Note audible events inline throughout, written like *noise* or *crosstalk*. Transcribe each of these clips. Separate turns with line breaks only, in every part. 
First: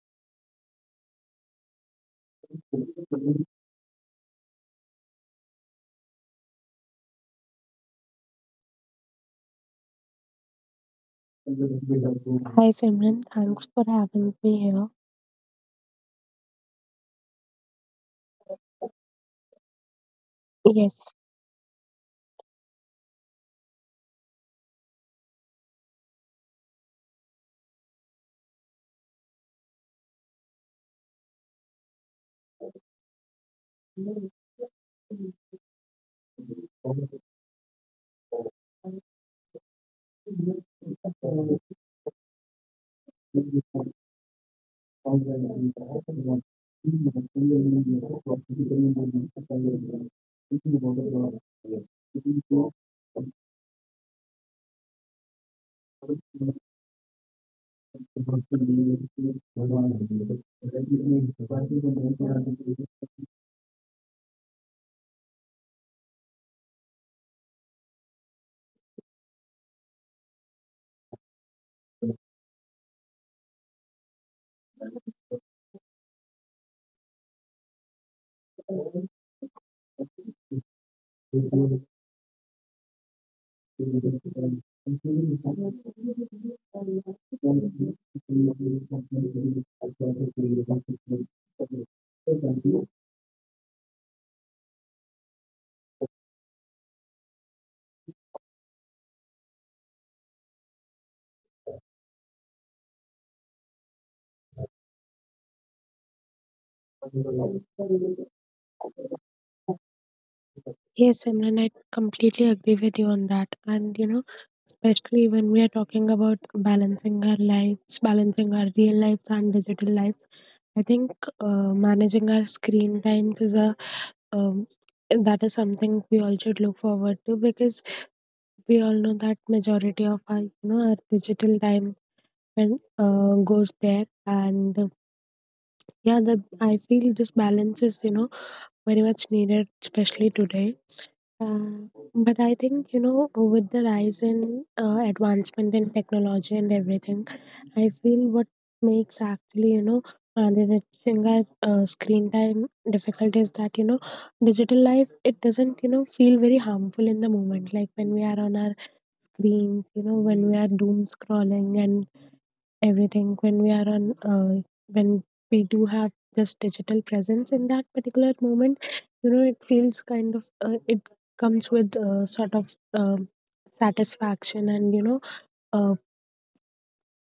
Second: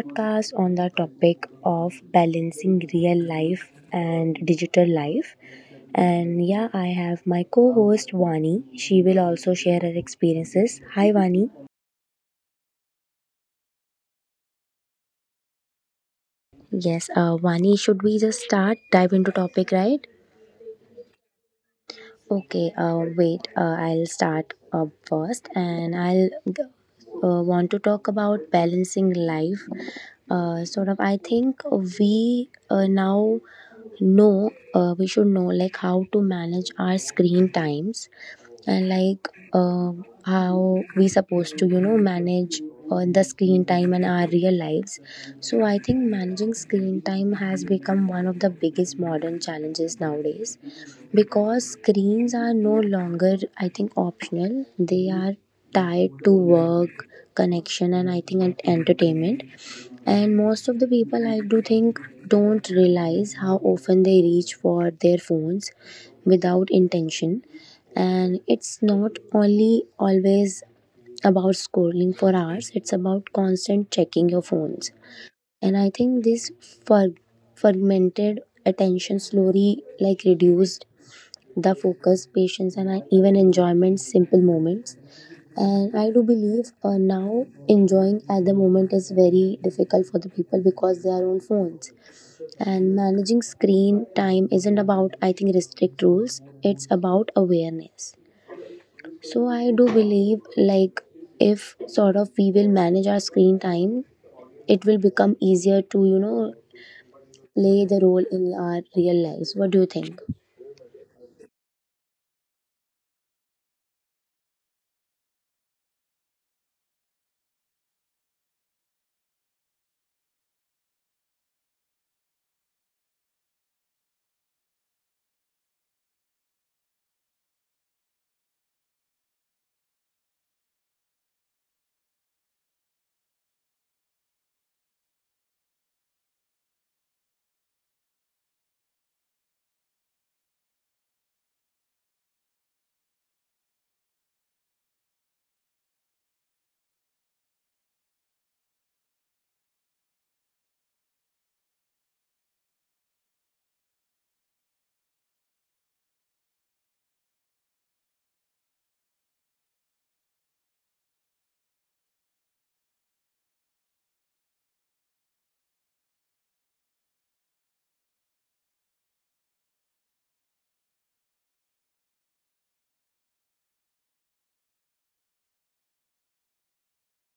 podcast on the topic of balancing real life and digital life. And yeah, I have my co-host Vani. She will also share her experiences. Hi Vani.
Hi Simran, thanks for having me here.
Yes, Vani, should we just start dive into topic, right?
Yes,
Okay, wait, I'll start first and I'll want to talk about balancing life. Sort of, I think we now know, we should know like how to manage our screen times and like how we supposed to, manage the screen time and our real lives. So I think managing screen time has become one of the biggest modern challenges nowadays because screens are no longer, I think, optional, they are tied to work, connection, and I think entertainment. And most of the people, I do think, don't realize how often they reach for their phones without intention. And it's not only always about scrolling for hours, it's about constant checking your phones. And I think this frag- fragmented attention slowly like reduced the
*laughs*
focus, patience, and even enjoyment, simple
Yes,
moments. And I do believe now enjoying at the moment is very difficult for the people because they are on phones. And managing screen time isn't about, I think, restrict rules, it's about awareness. So I do believe, like, if sort of we will manage our screen time, it will become easier to, play the role in our real lives. What do you think?
Simran, I completely agree with you on that. And especially when we are talking about balancing our lives, balancing our real lives and digital lives, I think managing our screen times is a um, that is something we all should look forward to, because we all know that majority of our you know our digital time and goes there. And, yeah, the I feel this balance is very much needed, especially today. uh, but I think, with the rise in advancement in technology and everything, I feel what makes actually managing our screen time difficult is that digital life, it doesn't feel very harmful in the moment, like when we are on our screens, when we are doom scrolling and everything, when we do have this digital presence in that particular moment. You know it feels kind of it comes with sort of satisfaction, and uh,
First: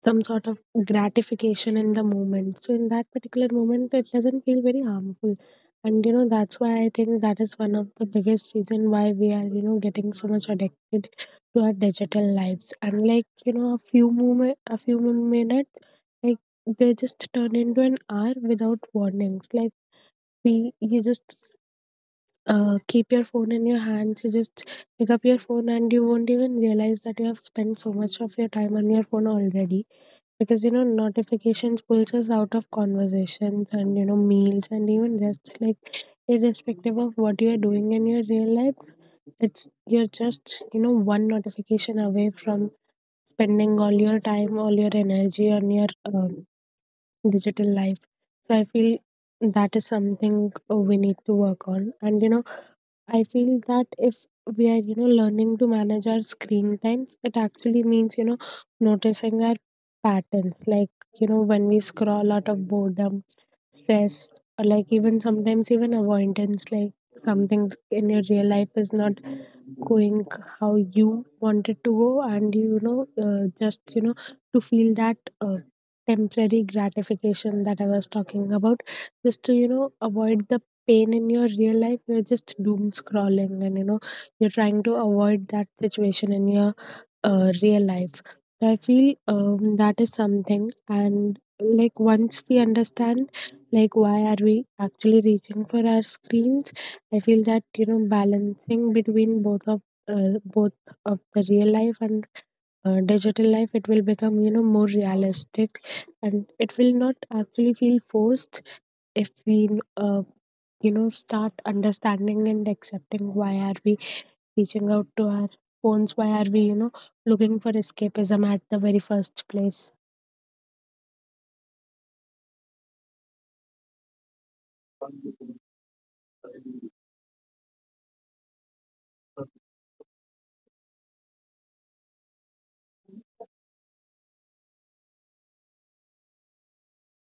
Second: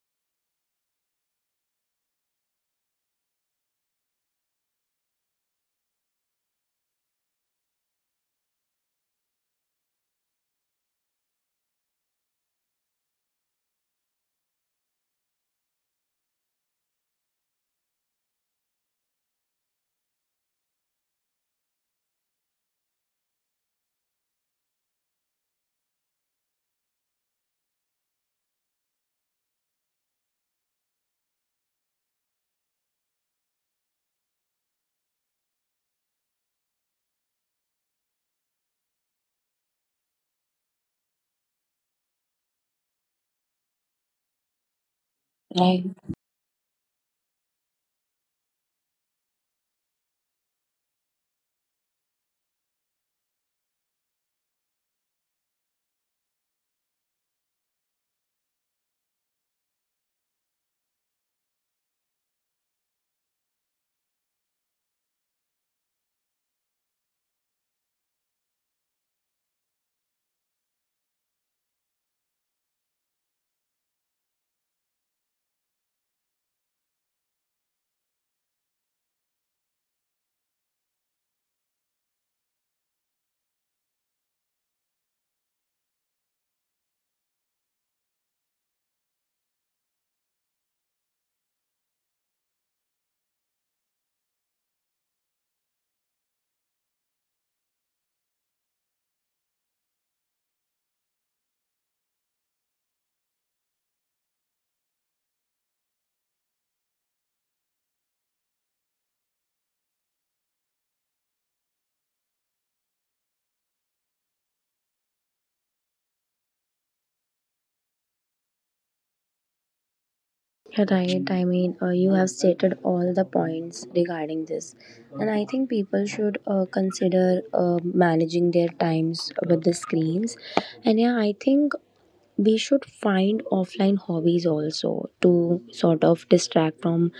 some sort of gratification in the moment. So in that particular moment, it doesn't feel very harmful. And that's why I think that is one of the biggest reason why we are getting so much addicted to our digital lives. And like a few moment, a few min- minutes, like they just turn into an hour without warnings. Like you just keep your phone in your hands. You just pick up your phone, and you won't even realize that you have spent so much of your time on your phone already, because notifications pulls us out of conversations and meals and even rest, like irrespective of what you are doing in your real life, it's you're just one notification away from spending all your time, all your energy on your
Right.
um, digital life. So I feel that is something, we need to work on. And I feel that if we are, learning to manage our screen times, it actually means, noticing our patterns. Like, when we scroll out of boredom, stress, or like even sometimes even avoidance, like something in your real life is not going how you wanted to go. And just to feel that temporary gratification that I was talking about, just to avoid the pain in your real life. You're just doom scrolling, and you're trying to avoid that situation in your real life. So I feel that is something. And like once we understand, like why are we actually reaching for our screens? I feel that balancing between both of uh, both the real life and digital life, it will become more realistic, and it will not actually feel forced if we uh, start understanding and accepting. Why are we reaching out to our phones? Why are we, looking for escapism at the very first place?
Right, I mean, you have stated all the points regarding this, and I think people should consider managing their times with the screens. And yeah, I think we should find offline hobbies also to sort of distract from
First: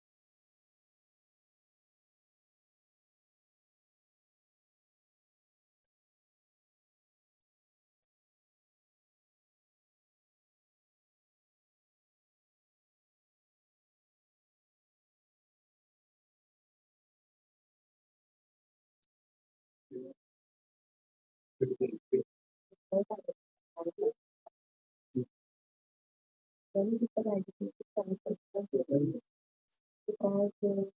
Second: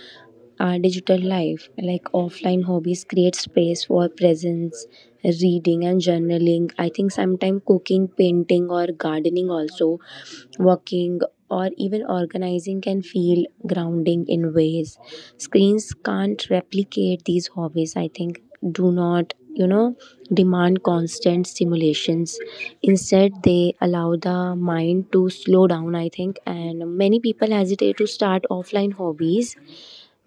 our digital life. Like offline hobbies create space for presence, reading, and journaling. I think sometimes cooking, painting, or gardening also, working, or even organizing can feel grounding in ways screens can't replicate these hobbies. I think do not, demand constant stimulations. Instead, they allow the mind to slow down, I think. And many people hesitate to start offline hobbies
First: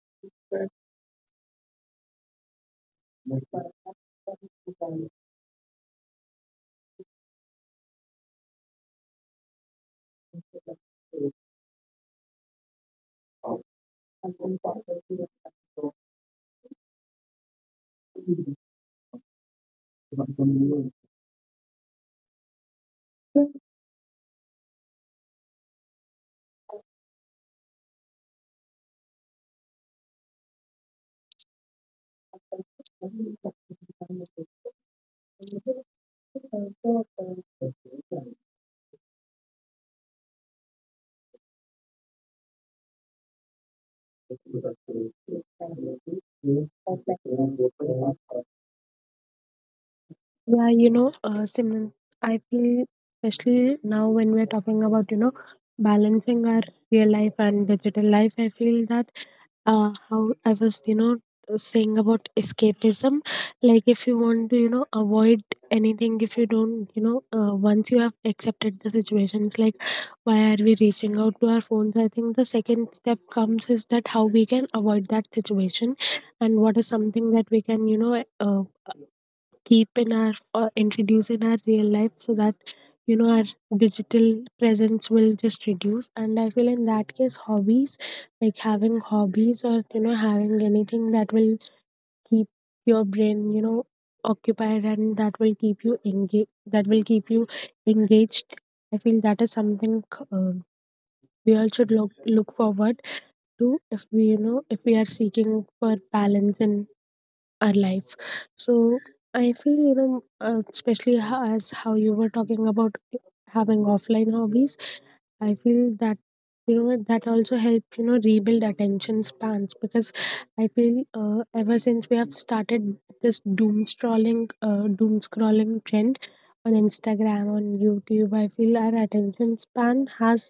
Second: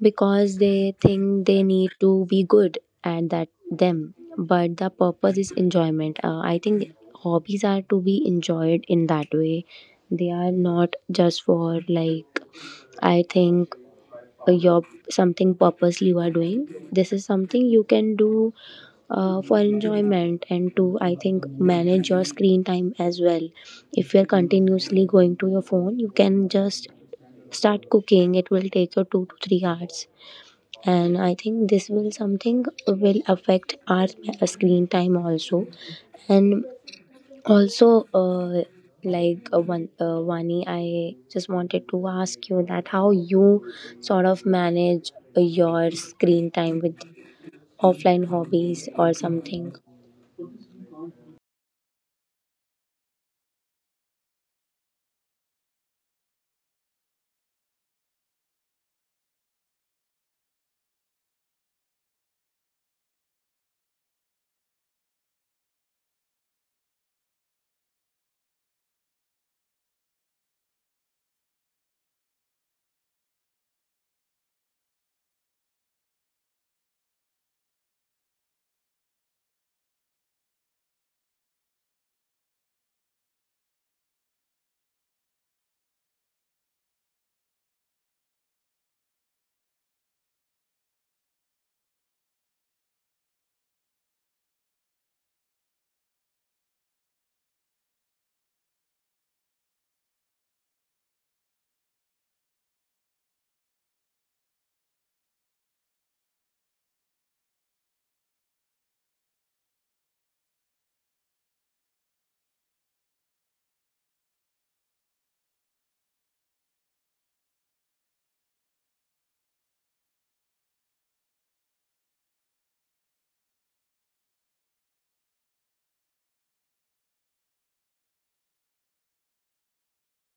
because they think they need to be good at that them. But the purpose is enjoyment. I think hobbies are to be enjoyed in that way. They are not just for like I think your something purposely you are doing, this is something you can do for enjoyment and to, I think, manage your screen time as well. If you're continuously going to your phone, you can just start cooking, it will take you 2 to 3 hours, and I think this will something will affect our screen time also. And also, like one, Vani, I just wanted to ask you that how you sort of manage your screen time with offline
*laughs*
hobbies or something.
Yeah, Simran, I feel especially now when we're talking about, balancing our real life and digital life, I feel that how I was, saying about escapism, like if you want to, avoid anything, if you don't, once you have accepted the situations, like why are we reaching out to our phones? I think the second step comes is that how we can avoid that situation, and what is something that we can, keep in our or introduce in our real life so that our digital presence will just reduce. And I feel in that case, hobbies, like having hobbies, or having anything that will keep your brain occupied, and that will keep you engaged. I feel that is something, um we all should look forward to, if we are seeking for balance in our life. So I feel especially as how you were talking about having offline hobbies, I feel that that also help rebuild attention spans, because I feel ever since we have started this doom scrolling trend on Instagram, on YouTube, I feel our attention span has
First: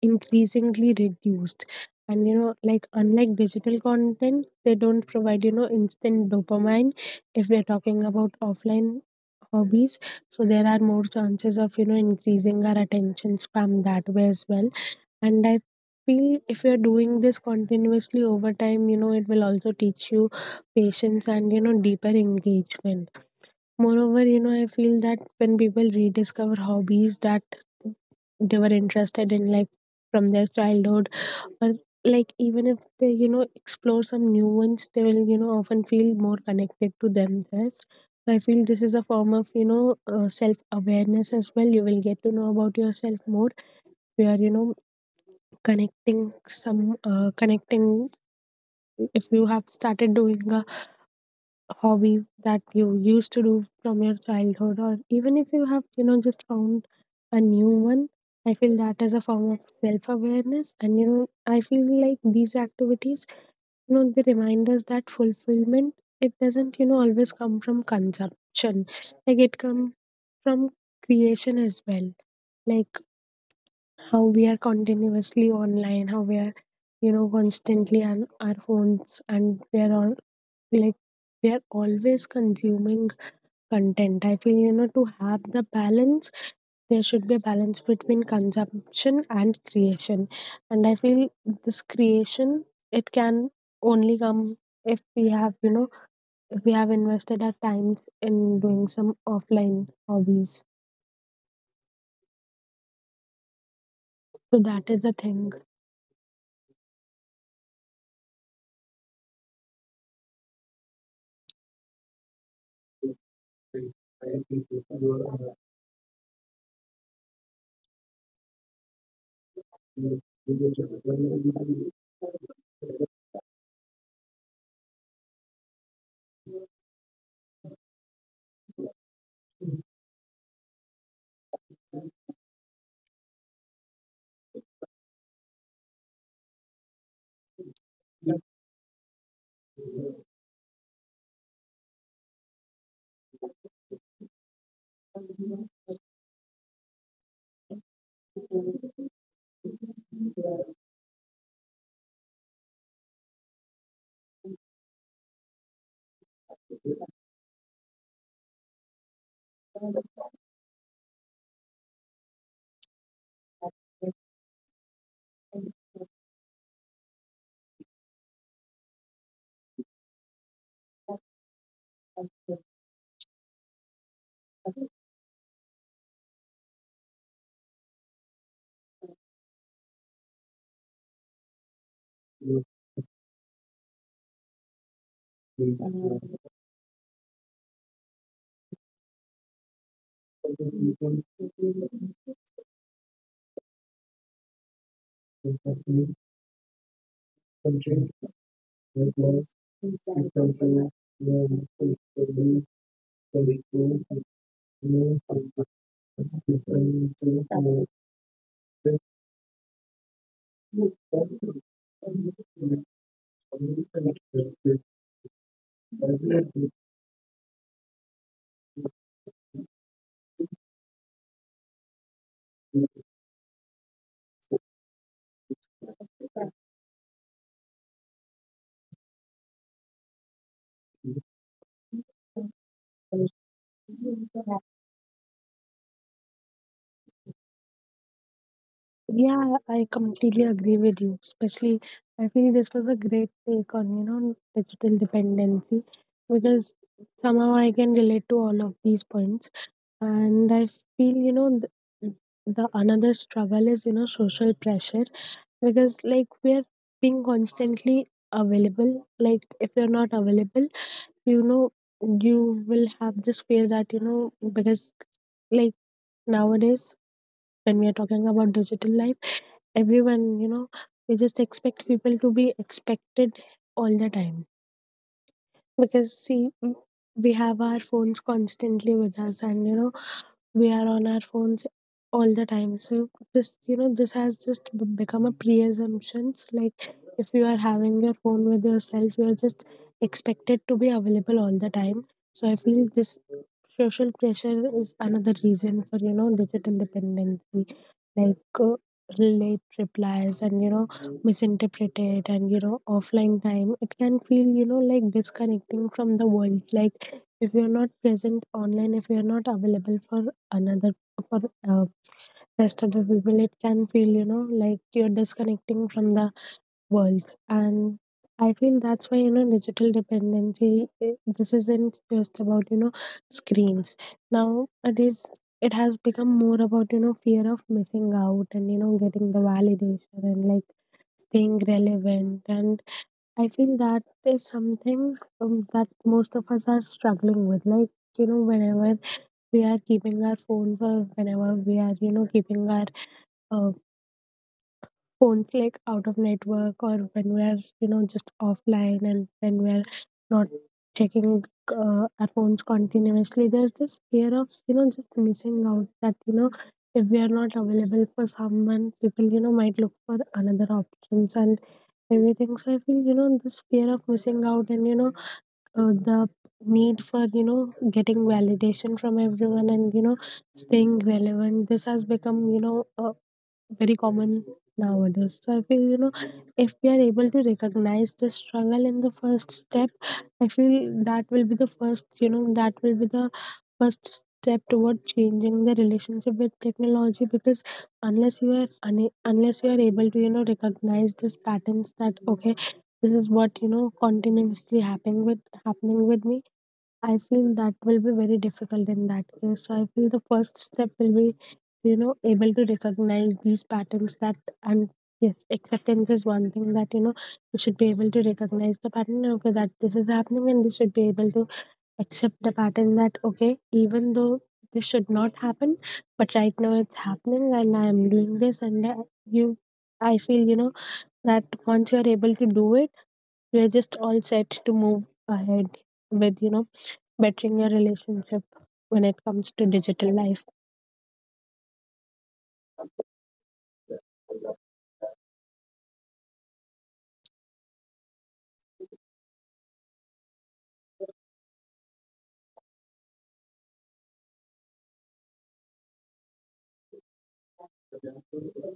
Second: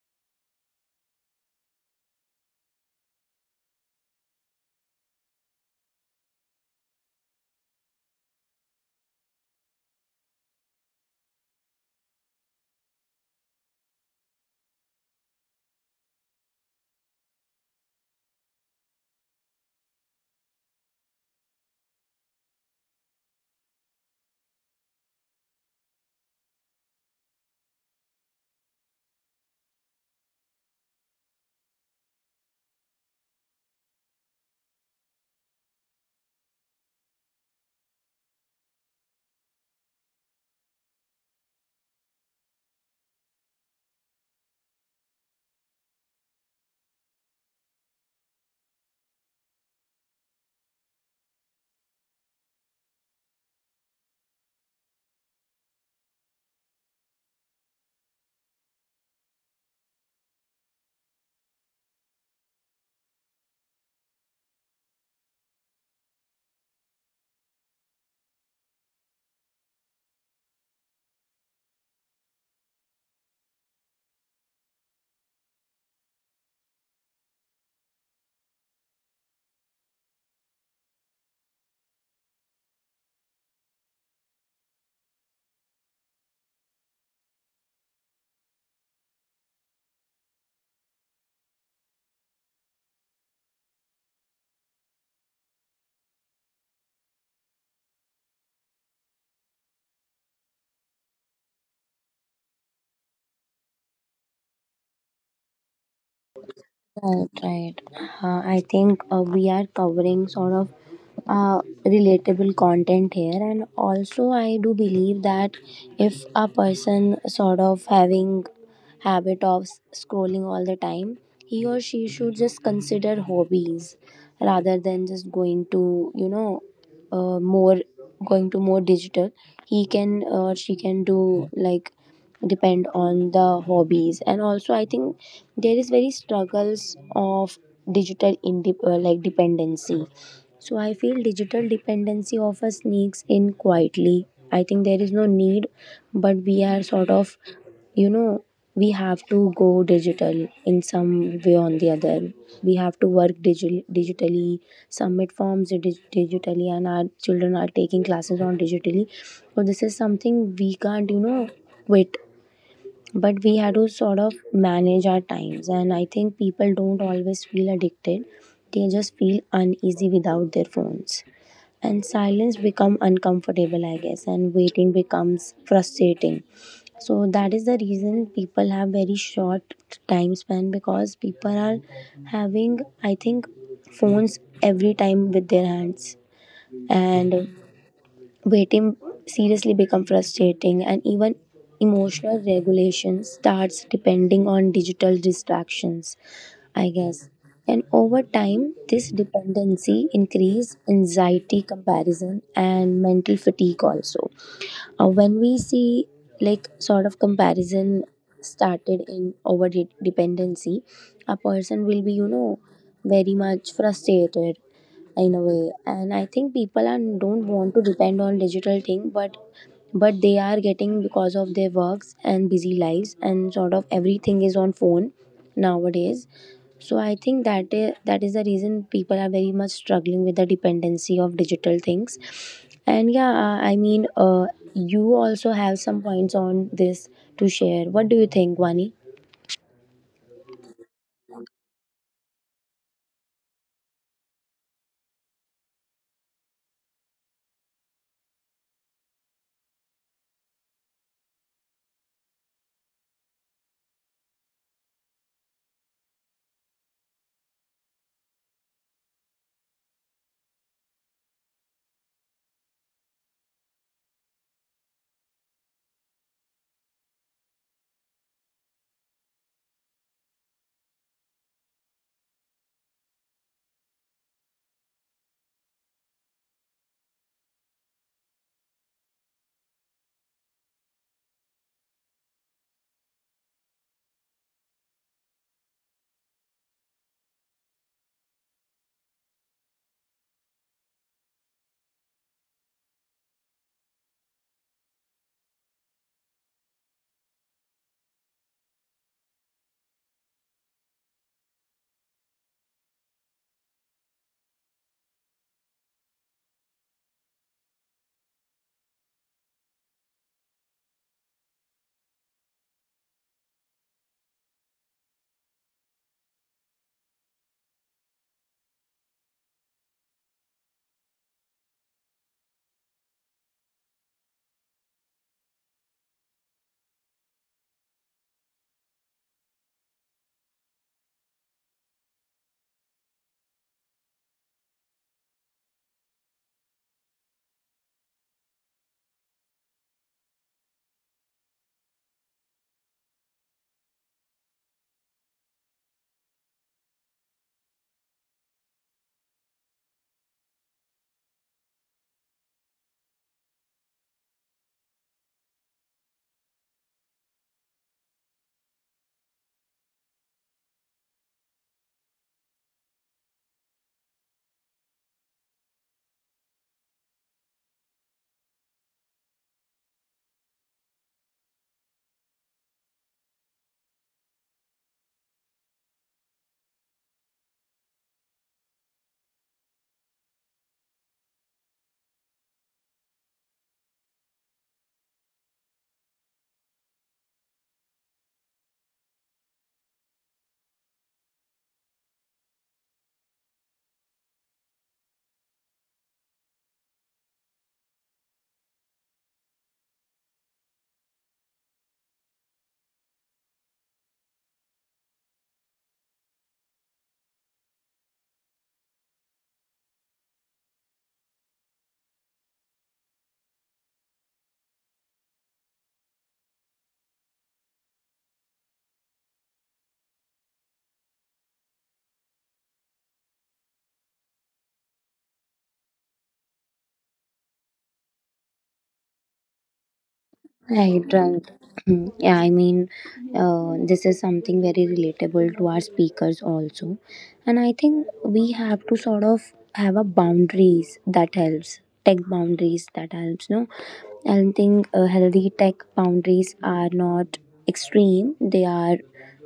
increasingly reduced. And like unlike digital content, they don't provide instant dopamine if we're talking about offline hobbies. So there are more chances of increasing our attention span that way as well. And I feel if you're doing this continuously over time, it will also teach you patience and deeper engagement. Moreover, I feel that when people rediscover hobbies that they were interested in, like from their childhood, or like even if they, explore some new ones, they will, often feel more connected to themselves. I feel this is a form of, self awareness as well. You will get to know about yourself more. You are, connecting. If you have started doing a hobby that you used to do from your childhood, or even if you have just found a new one, I feel that is a form of self awareness. And I feel like these activities, they remind us that fulfillment, it doesn't always come from consumption, like it come from creation as well. Like how we are continuously online, how we are constantly on our phones, and we are on like we are always consuming content. I feel, to have the balance, there should be a balance between consumption and creation. And I feel this creation, it can only come if we have you know if we have invested our times in doing some offline hobbies. So that is the thing.
Right, right. I think we are covering sort of uh, relatable content here, and also I do believe that if a person sort of having habit of scrolling all the time, he or she should just consider hobbies rather than just uh, more going to more digital. He can or she can do like depend on the hobbies, and also I think there is very struggles of digital like dependency. So I feel digital dependency often sneaks in quietly. I think there is no need, but we are sort of you know we have to go digital in some way or the other. We have to work digitally, submit forms digitally, and our children are taking classes on digitally. So this is something we can't quit, but we had to sort of manage our times. And I think people don't always feel addicted, they just feel uneasy without their phones, and silence become uncomfortable, I guess, and waiting becomes frustrating. So that is the reason people have very short time span, because people are having, I think, phones every time with their hands, and waiting seriously become frustrating, and even emotional regulation starts depending on digital distractions, I guess. And over time this dependency increase anxiety, comparison, and mental fatigue also. When we see like sort of comparison started in
Thank
over dependency, a person will be very much frustrated in a way. And I think people are don't want to depend on digital thing, but they are getting because of their works and busy lives, and sort of everything is on phone nowadays. So I think that is the reason people are very much struggling with the dependency of digital things. And yeah, I mean,
you.
you also have some points on this to share. What do you think, Vani?
Yeah, I completely agree with you. Especially, I feel this was a great take on, digital dependency, because somehow I can relate to all of these points. And I feel, the, the another struggle is, social pressure, because, like, we're being constantly available. Like, if you're not available, you know, you will have this fear that, because, like, nowadays, when we are talking about digital life, everyone, we just expect people to be expected all the time. Because see, we have our phones constantly with us, and we are on our phones all the time. So this you know this has just become a pre-assumptions, like if you are having your phone with yourself, you're just expected to be available all the time. So I feel this social pressure is another reason for digital dependency, like late replies and misinterpreted, and offline time. It can feel like disconnecting from the world, like if you're not present online, if you're not available for another for uh, rest of the people, it can feel like you're disconnecting from the world. And I feel that's why digital dependency, this isn't just about screens. Now it has become more about fear of missing out, and getting the validation, and like staying relevant. And I feel that is something, that most of us are struggling with, like you know whenever whenever we are keeping our uh, phones like out of network, or when we are just offline, and when we are not checking our phones continuously. There's this fear of just missing out, that if we are not available for someone, people might look for another options and everything. So I feel this fear of missing out, and the need for getting validation from everyone, and staying relevant, this has become a very common nowadays. So I feel if we are able to recognize the struggle in the first step, I feel that will be the first, step toward changing the relationship with technology, because unless you are able to recognize these patterns, that okay, this is what continuously happening with me. I feel that will be very difficult in that case. So I feel the first step will be, able to recognize these patterns, that and yes, acceptance is one thing that we should be able to recognize the pattern. Okay, that this is happening, and we should be able to accept the pattern that okay, even though this should not happen, but right now it's happening, and I am doing this, and you, I feel that once you are able to do it, you are just all set to move ahead with bettering your relationship when it comes to digital
Right,
life.
right. Mm. Yeah, I mean, this is something very relatable to our speakers also. And I think we have to sort of have a boundaries that helps, tech boundaries that helps, no? I think healthy tech boundaries are not extreme, they are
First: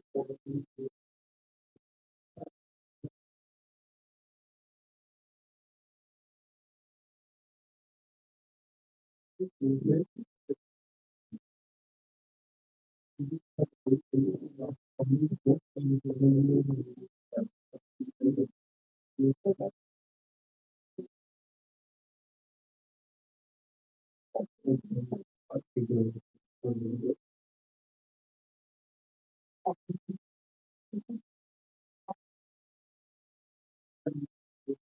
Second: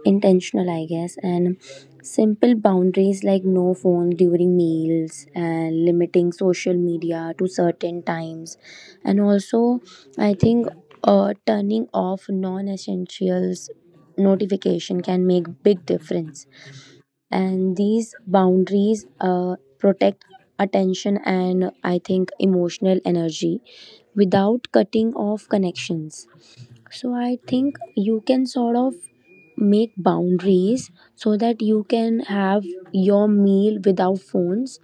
intentional, I guess. And simple boundaries like no phone during meals and limiting social media to certain times. And also, I think turning off non-essentials notification can make big difference, and these boundaries protect attention and, I think, emotional energy without cutting off connections. So I think you can sort of make boundaries so that you can have your meal without phones,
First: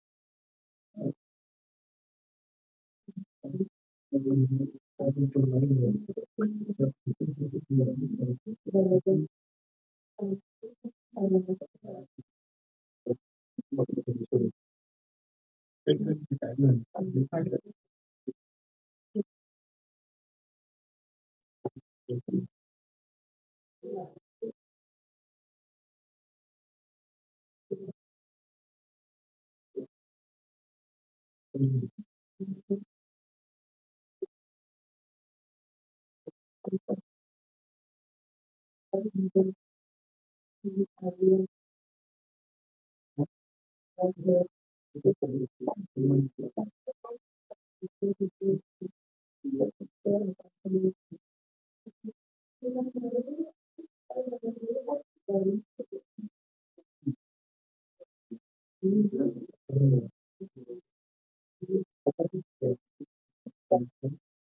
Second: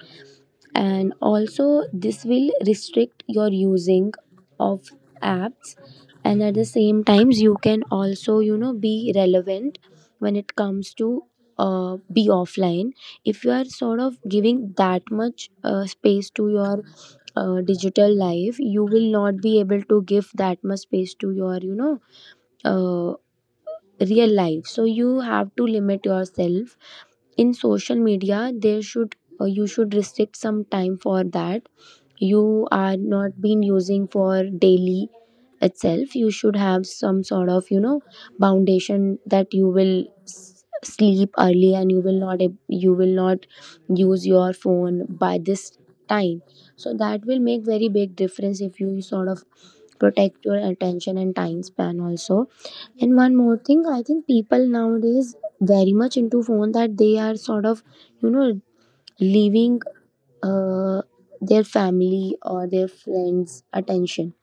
and also this will restrict your using of apps. And at the same times you can also be relevant when it comes to be offline. If you are sort of giving that much space to your digital life, you will not be able to give that much space to your uh, real life. So you have to limit yourself in social media. There should uh, you should restrict some time for that. You are not been using for daily itself. You should have some sort of foundation that you will sleep early, and you will not
*laughs*
use your phone by
I'm
this time. So that will make very big difference if you sort of protect your attention and time span also. And one more thing, I think people nowadays very much into phone that they are sort of you know leaving uh, their family or their friends' attention.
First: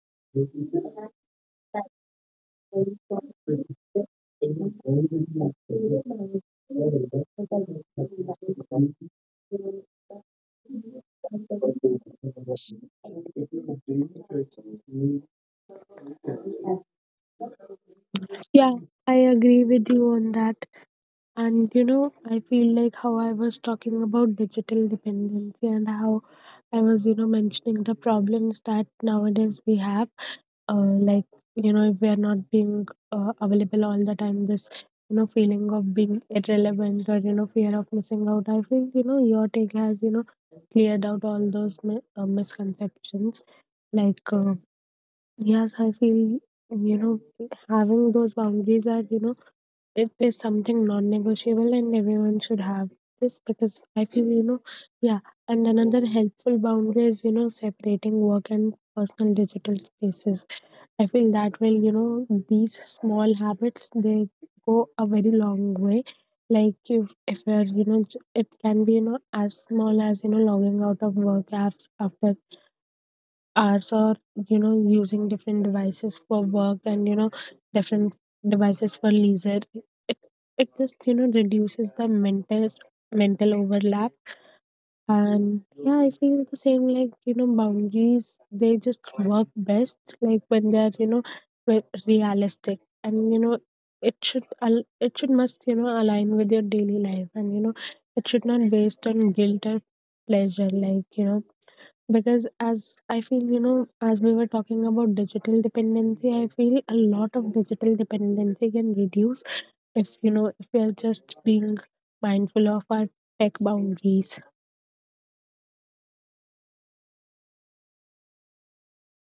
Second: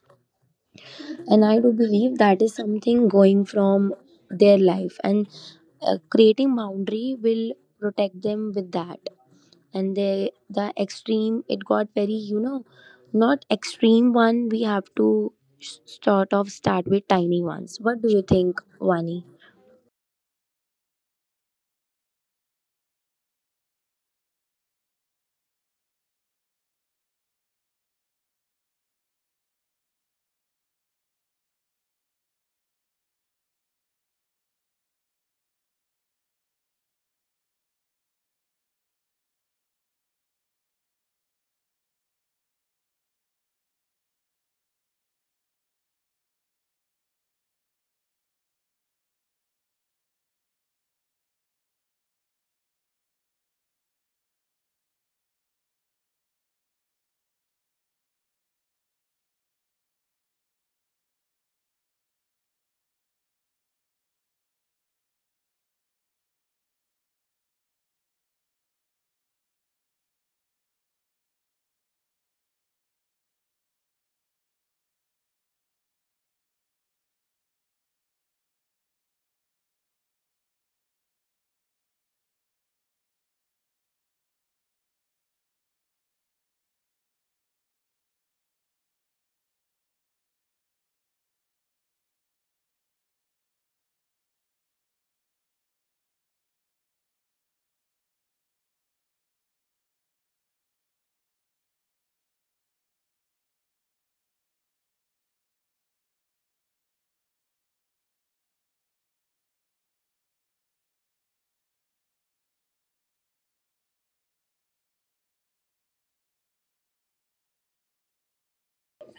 And I do believe that is something going from their life, and
not
creating boundary will protect them with that. And they, the extreme, it got very, not extreme one. We have to sort of start with tiny
sure.
ones. What do you think,
Yeah, I
Vani?
agree with you on that. And you know, I feel like how I was talking about digital dependency and how I was, you know, mentioning the problems that nowadays we have. Uh, like, you know, if we are not being available all the time, this, you know, feeling of being irrelevant or, you know, fear of missing out. I feel you know, your take has, you know, cleared out all those misconceptions. Like, uh, yes, I feel, you know, having those boundaries are, you know, it is something non-negotiable and everyone should have this because I feel, you know, yeah. And another helpful boundary is, you know, separating work and personal digital spaces. I feel that will, you know, these small habits they go a very long way. Like if you're, you know, it can be, you know, as small as you know logging out of work apps after hours or you know using different devices for work and you know different devices for leisure it, it just you know reduces the mental overlap. And yeah, I feel the same, like you know boundaries they just work best like when they are you know realistic, and you know it it should must you know align with your daily life, and you know it should not based on guilt or pleasure, like you know because as I feel you know, as we were talking about digital dependency, I feel a lot of digital dependency can reduce if you know if we are just being mindful of our tech boundaries.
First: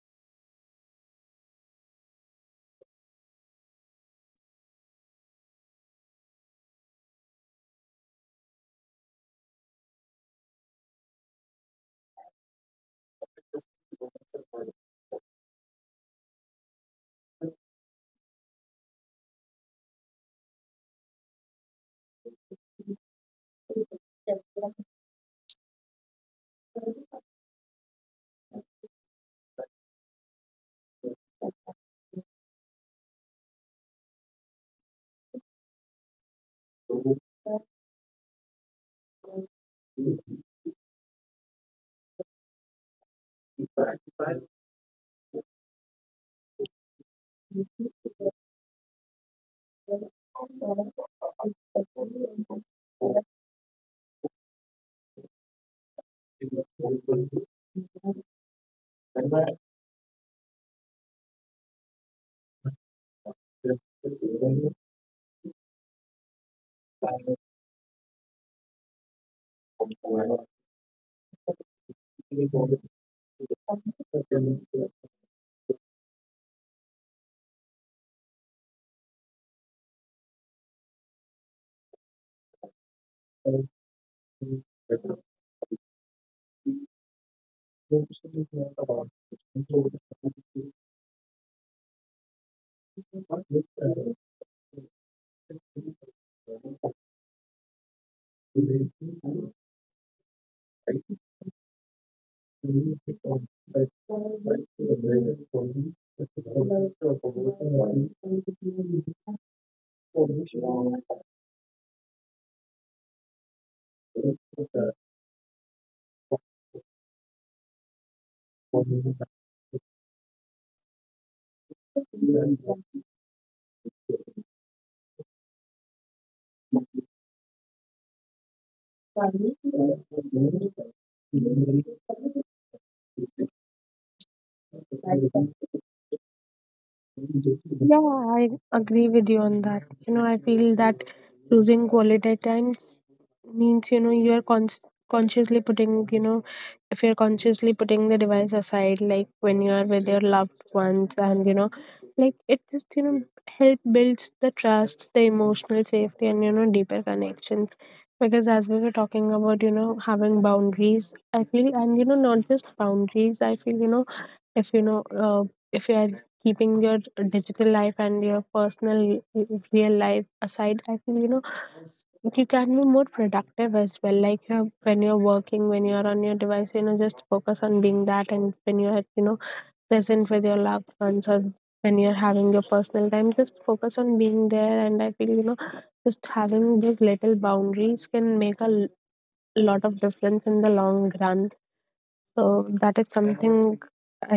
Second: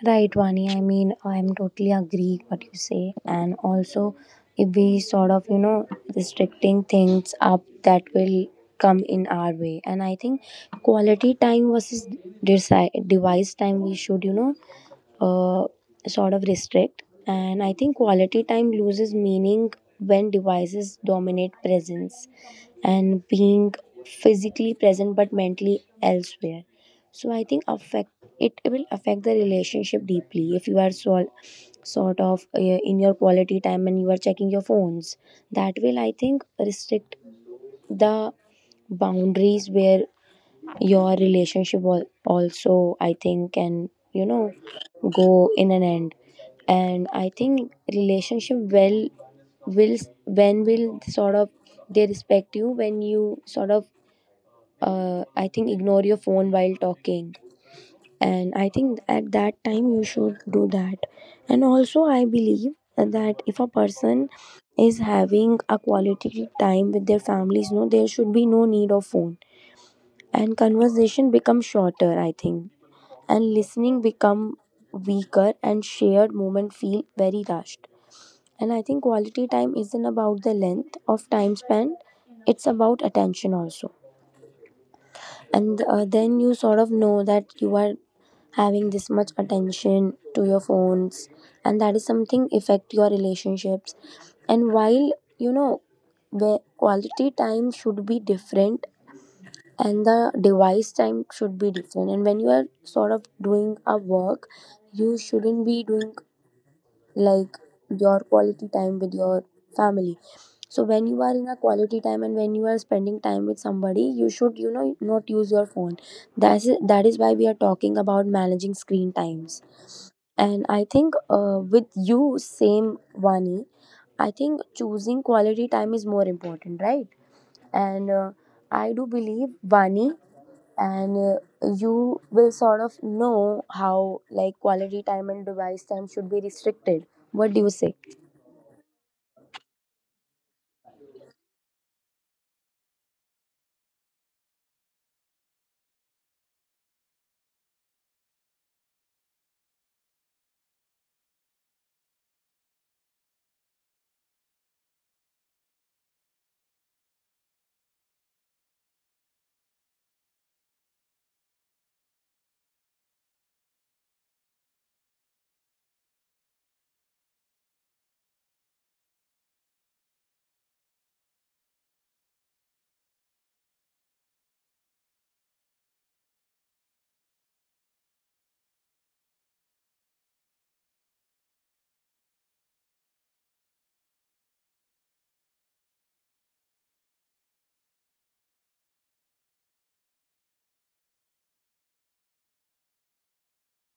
Right, Vani. I mean, I'm totally agree what you say, and also if we sort of restricting things up that will come in our way. And I think quality time versus device time we should uh, sort of restrict. And I think quality time loses meaning when devices dominate presence, and being physically present but mentally elsewhere. So I think affect it will affect the relationship deeply if you are so, sort of in your quality time and you are checking your phones. That will, I think, restrict the boundaries where your relationship also, I think, can go in an end. And I think relationship well will when will sort of they respect you when you sort of I think ignore your phone while talking. And I think at that time you should do that. And also I believe that if a person is having a quality time with their families, no, there should be no need of phone. And conversation becomes shorter, I think, and listening become weaker, and shared moment feel very rushed. And I think quality time isn't about the length of time spent, it's about attention also. And then you sort of know that you are having this much attention to your phones, and that is something affect your relationships. And while the quality time should be different and the device time should be different. And when you are sort of doing a work, you shouldn't be doing like your quality time with your family. So when you are in a quality time and when you are spending time with somebody, you should, not use your phone. That is why we are talking about managing screen times. And I think with you, same Vani, I think choosing quality time is more important, right? And I do believe Vani, and you will sort of know how like quality time and device time should be restricted. What do you say?
Yeah, I agree with you on that. You know, I feel that choosing quality times means, you know, you are consciously putting, you know, if you're consciously putting the device aside, like when you are with your loved ones, and, you know, like it just, you know, help builds the trust, the emotional safety, and, you know, deeper connections. Because as we were talking about, you know, having boundaries, I feel, and, you know, not just boundaries, I feel, you know, if you know if you are keeping your digital life and your personal real life aside, I feel you know you can be more productive as well, like when you're working, when you're on your device, you know just focus on being that, and when you're you know present with your loved ones, or when you're having your personal time, just focus on being there. And I feel you know just having those little boundaries can make a lot of difference in the long run. So that is something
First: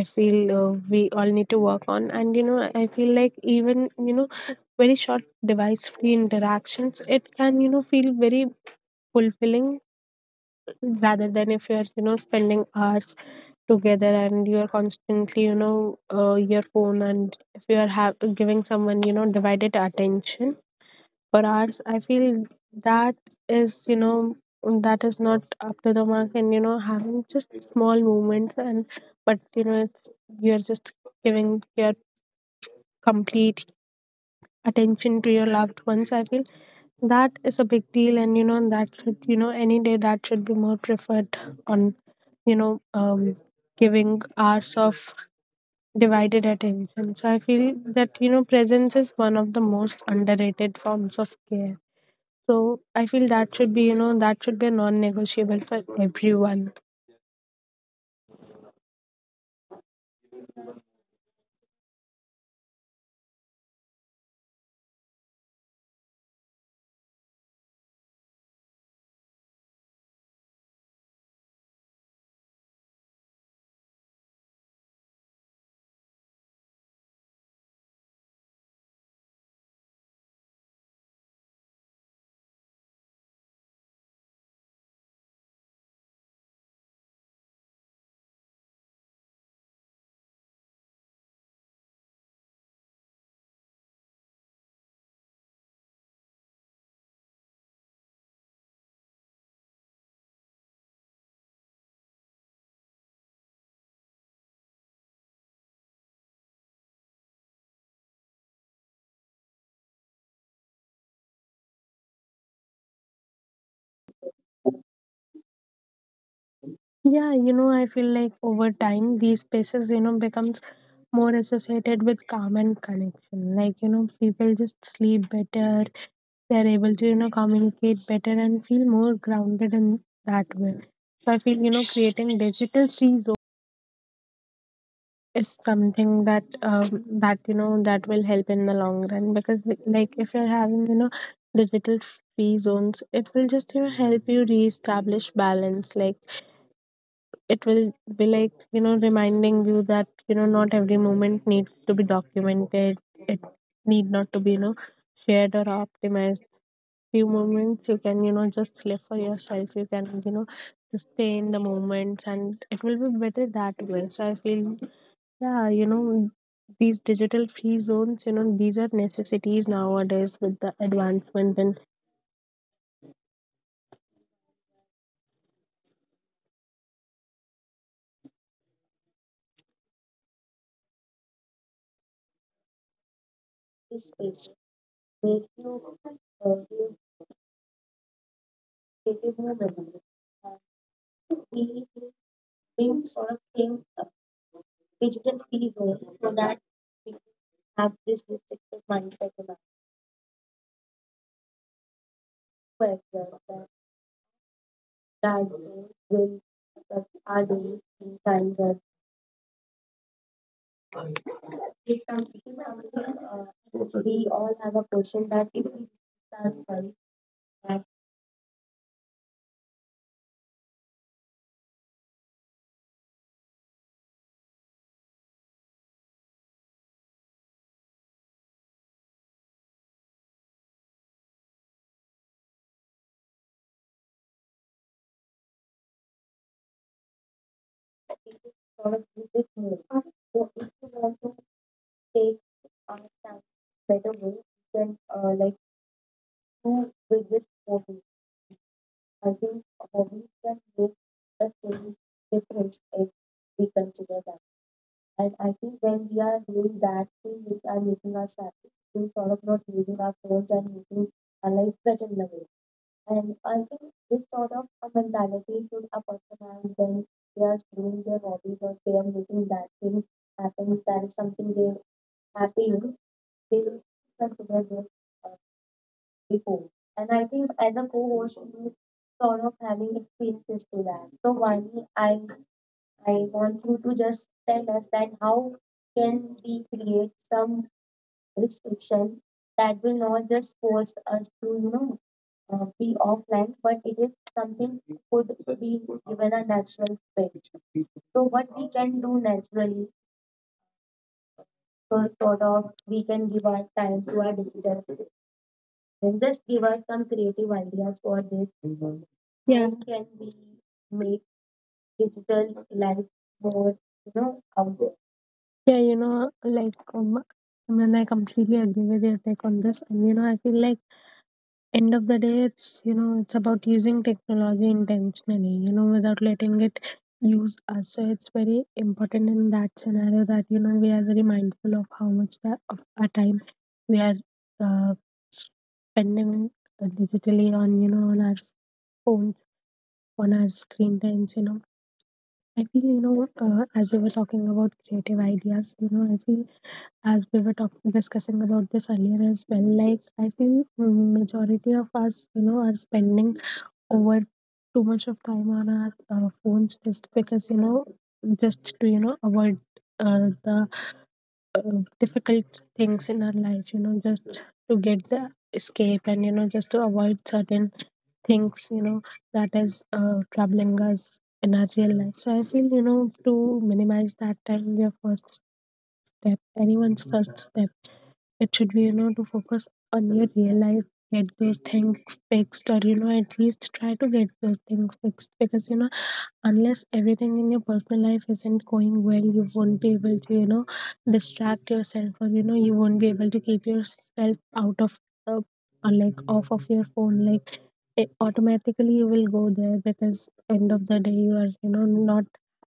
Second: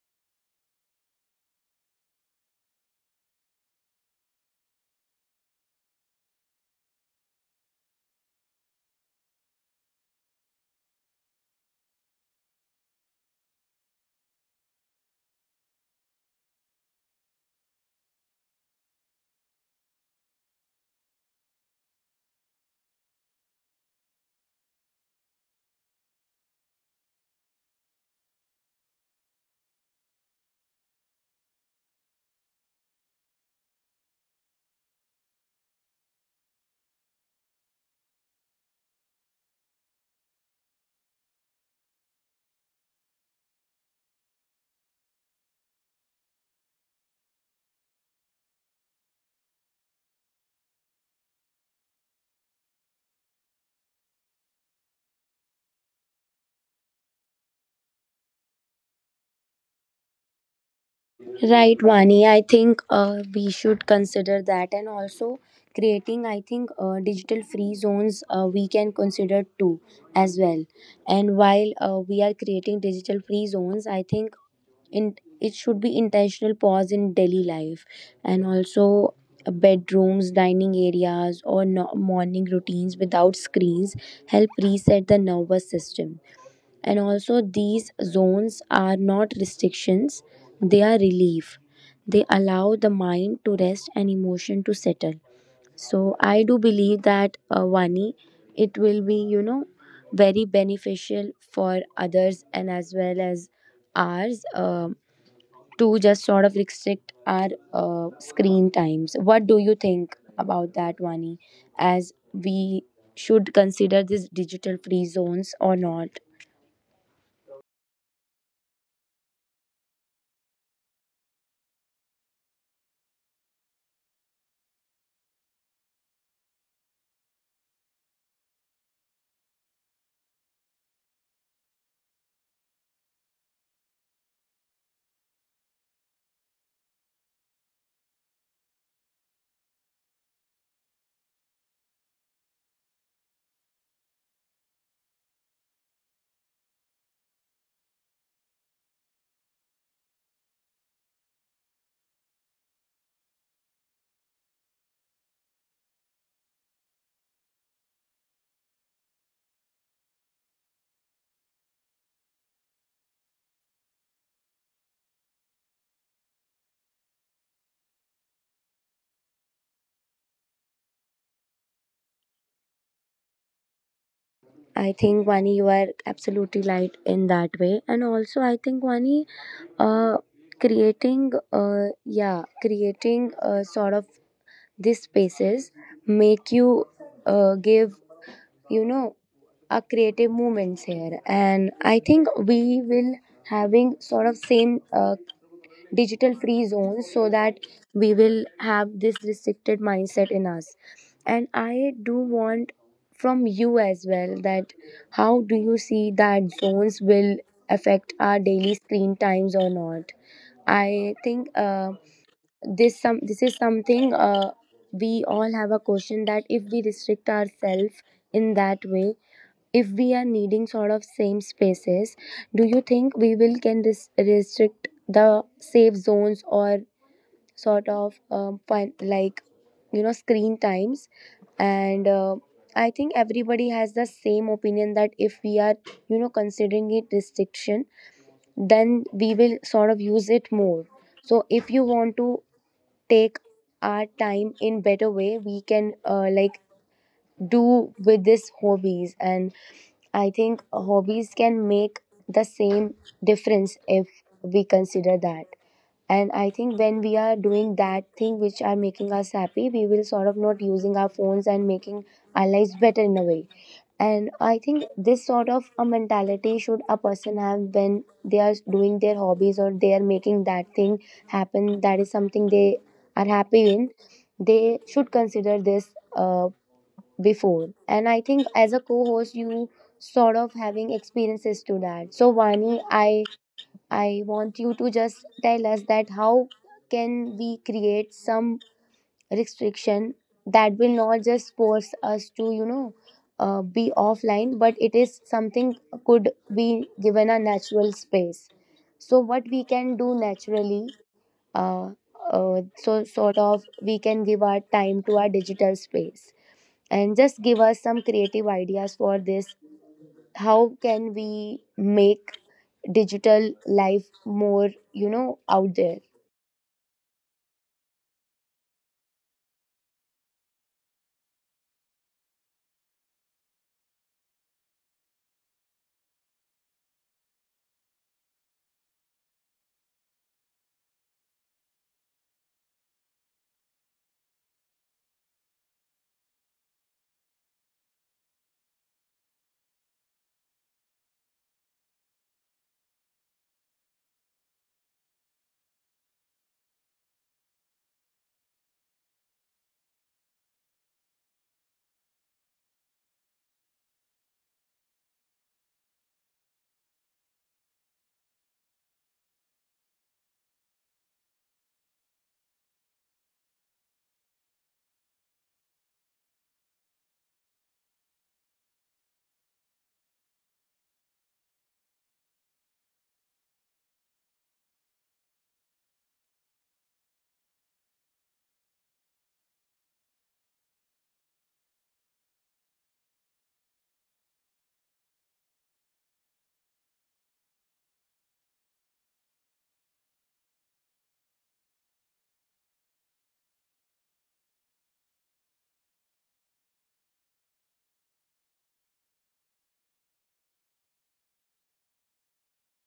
I feel we all need to work on. And you know, I feel like even you know, very short device free interactions, it can you know feel very fulfilling, rather than if you're you know spending hours together and you're constantly you know your phone, and if you are giving someone you know divided attention for hours, I feel that is you know that is not up to the mark. And you know having just small movements, and but you know it's you're just giving your complete attention to your loved ones, I feel that is a big deal, and you know that should you know any day that should be more preferred on you know um giving hours of divided attention. So I feel that you know presence is one of the most underrated forms of care, so I feel that should be, you know, that should be a non-negotiable for everyone.
Right, Vani. I think we should consider that, and also creating, I think, digital free zones we can consider too as well. And while we are creating digital free zones, I think in it should be intentional pause in daily life, and also bedrooms, dining areas, or morning routines without screens help reset the nervous system. And also, these zones are not restrictions, they are relief. They allow the mind to rest and emotion to settle. So, I do believe that, Vani, it will be, you know, very beneficial for others and as well as ours to just sort of restrict our screen times. What do you think about that, Vani? As we should consider these digital free zones or not?
Yeah, you know, I feel like over time these spaces, you know, becomes more associated with calm and connection. Like, you know, people just sleep better, they're able to, you know, communicate better and feel more grounded in that way. So I feel, you know, creating digital free zones is something that that you know that will help in the long run, because like if you're having you know digital free zones it will just you know help you reestablish balance. Like it will be like you know reminding you that you know not every moment needs to be documented, it need not to be you know shared or optimized. Few moments you can you know just live for yourself, you can you know just stay in the moments, and it will be better that way. So I feel yeah, you know, these digital free zones, you know, these are necessities nowadays with the advancement in
I think Vani, you are absolutely right in that way, and also I think Vani, uh, creating, yeah, creating sort of these
space.
spaces
Where
make you
you, you
give you know a
take
creative
a more
moments here,
uh,
and I think we
we
will having
bring
sort
sort of
of
thing,
same digital
digital
free
free
zones
zone, so
so
that
that
we
we will have
have
this
this restricted
restricted
mindset
mindset
in
in us. And I do want from you
our as
as well
well. That
that how do you see
that
that
we
zones
will,
will
that
affect our
our
daily
days in
screen
time
times or
that
not. I think this
it's
some
something,
this is something
uh,
we
we
all
all
have
have
a
a question
question that
that if
if we
we
restrict
start
ourselves in that way, if we are needing sort of same spaces, do you think we will can restrict the safe zones or sort of fun, like you know screen times? And I think everybody has the same opinion that if we are you know considering it restriction, then we will sort
Product
of use
with
it
me.
more.
So
So
if
if you
you
want
want to
to
take
take our
understand
time in
better
better
way,
way,
you
we
can
can
like
like
do
do with
with this
this
hobby.
hobbies. And
I
I
think
think
hobbies
hobbies
can
can
make
make the
the same
same
difference
difference
if
if we
we
consider
consider that.
that. And
And
I
I think
think when
when
we
we
are
are
doing
doing
that
that
thing
thing
which
which
are
are
making
making
us
us happy,
happy, we will
we
sort
sort
of
of not
not using
using
our
our
phones
phones
and
and
making
making
our
our life
lives better
better
in
in
a
a way.
way. And
And
I
I
think
think this
this
sort
sort
of
of a
a
mentality
mentality
should
should
a
a person
person
have
have when
when
they
they
are
are
doing
doing
their
their hobbies
hobbies or
or they
they
are
are making
making
that
that
thing
thing
happen.
happen,
That
that
is
is
something
something they
they are
happy
happy in.
in, they will
They should
consider
consider
this
this
uh,
uh,
before.
before.
And
And I
I think
think
as
as a
a co-host,
co-host you
you
sort
sort of
of having
having experiences
experiences to
to that.
that. So
So
Vani,
Vani,
i
I
i
want
want
you
you to
to just
just
tell
tell
us
us
that
that how
how
can
can
we
we create
create some
some
restriction
restriction
that
that will
will not
not just
just
force
force
us
us
to
to
you know be
be
offline,
offline, but
but it
it
is
is something
something could
could be
be given
given a
a
natural
natural space.
space.
So
So
what
what we
we can
can do
do naturally,
naturally, uh,
so
so sort
sort
of
of we
we can
can give
give
our
our
time
time
to
to
our
our digital
visitors.
space
Then
and
just
just
give
give
us
us
some
some
creative
creative
ideas
ideas
for
for
this.
this. How
Yeah. How can
can
we
we
make
make digital
digital life
life more
more,
you
you know,
know
out
out
there?
there?
Yeah, you know, like I mean, I completely agree with your take on this, and you know, I feel like end of the day it's you know it's about using technology intentionally, you know without letting it use us. So it's very important in that scenario that you know we are very mindful of how much that of our time we are uh, spending digitally on you know on our phones, on our screen times. You know I feel you know as we were talking about creative ideas, you know I feel as we were talking discussing about this earlier as well, like I feel majority of us you know are spending over too much of time on our phones, just because you know just to you know avoid the difficult things in our life, you know just to get the escape and you know just to avoid certain things you know that is troubling us in our real life. So I feel you know to minimize that time, your first step, anyone's first step, it should be you know to focus on your real life, get those things fixed, or you know at least try to get those things fixed, because you know unless everything in your personal life isn't going well, you won't be able to you know distract yourself, or you know you won't be able to keep yourself out of uh, or like off of your phone. Like it automatically you will go there, because end of the day you are you know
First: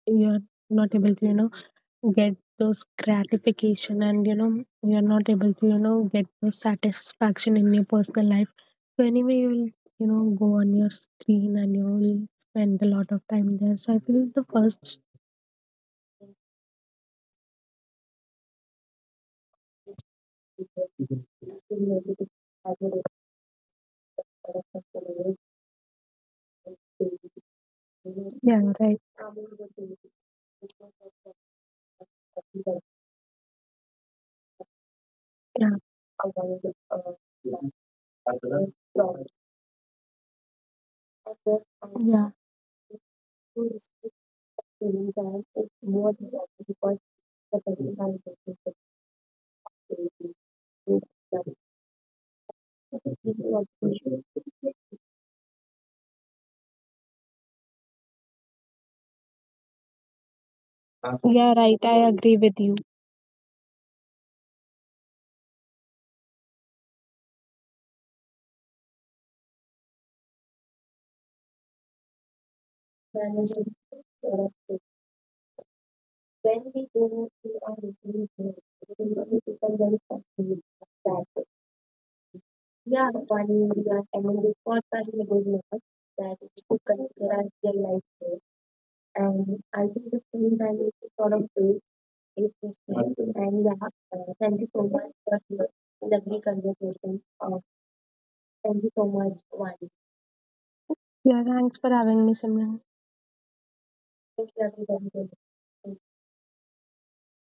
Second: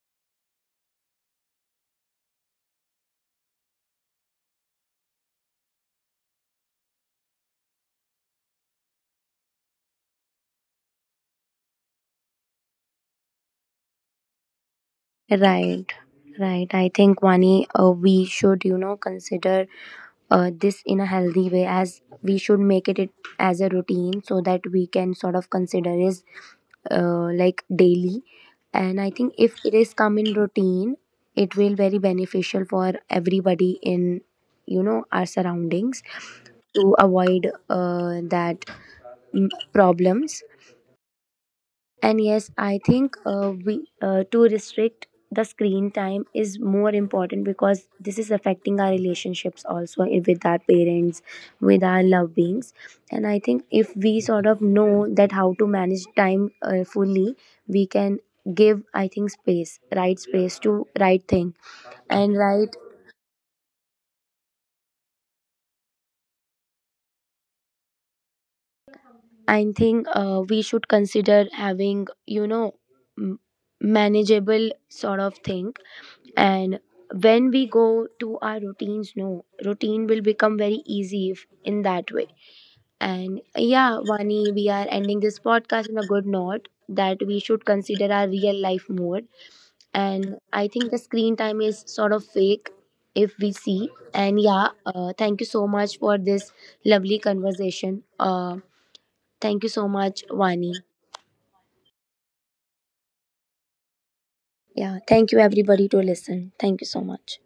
you are not able to you know get those gratification, and you know you're not able to you know get those satisfaction in your personal life. So anyway you will you know go on your screen and you will spend a lot of time there. So I feel the first
Right, right. I think Vani, we should you know consider this in a healthy way, as we should make it as a routine so that we can
*laughs*
sort of consider is like daily.
yeah right
And I think if it is come in routine, it will very beneficial for everybody in you know our
yeah
surroundings, to avoid that problems. And yes I think we to restrict the screen time is more important because
yeah,
this is affecting our relationships also, with our parents, with our loved beings. And I think if we sort of know that how to manage time fully, we can give I think space, right space to right
yeah,
thing.
right. I agree
And
with you.
right, I think we should consider having, you know, m-
Yeah,
manageable sort of thing. And when we go to our routines, no, routine will become very easy if in that way. And yeah, Vani, we are ending this podcast on a good note that we should consider our real life more. And I think the screen time is sort of fake if we see. And yeah, thank you so much for this lovely conversation. Thank you so much, Vani.
thanks for having me, Simran. Thank you,
Yeah,
everybody.
thank you everybody to listen. Thank you so much.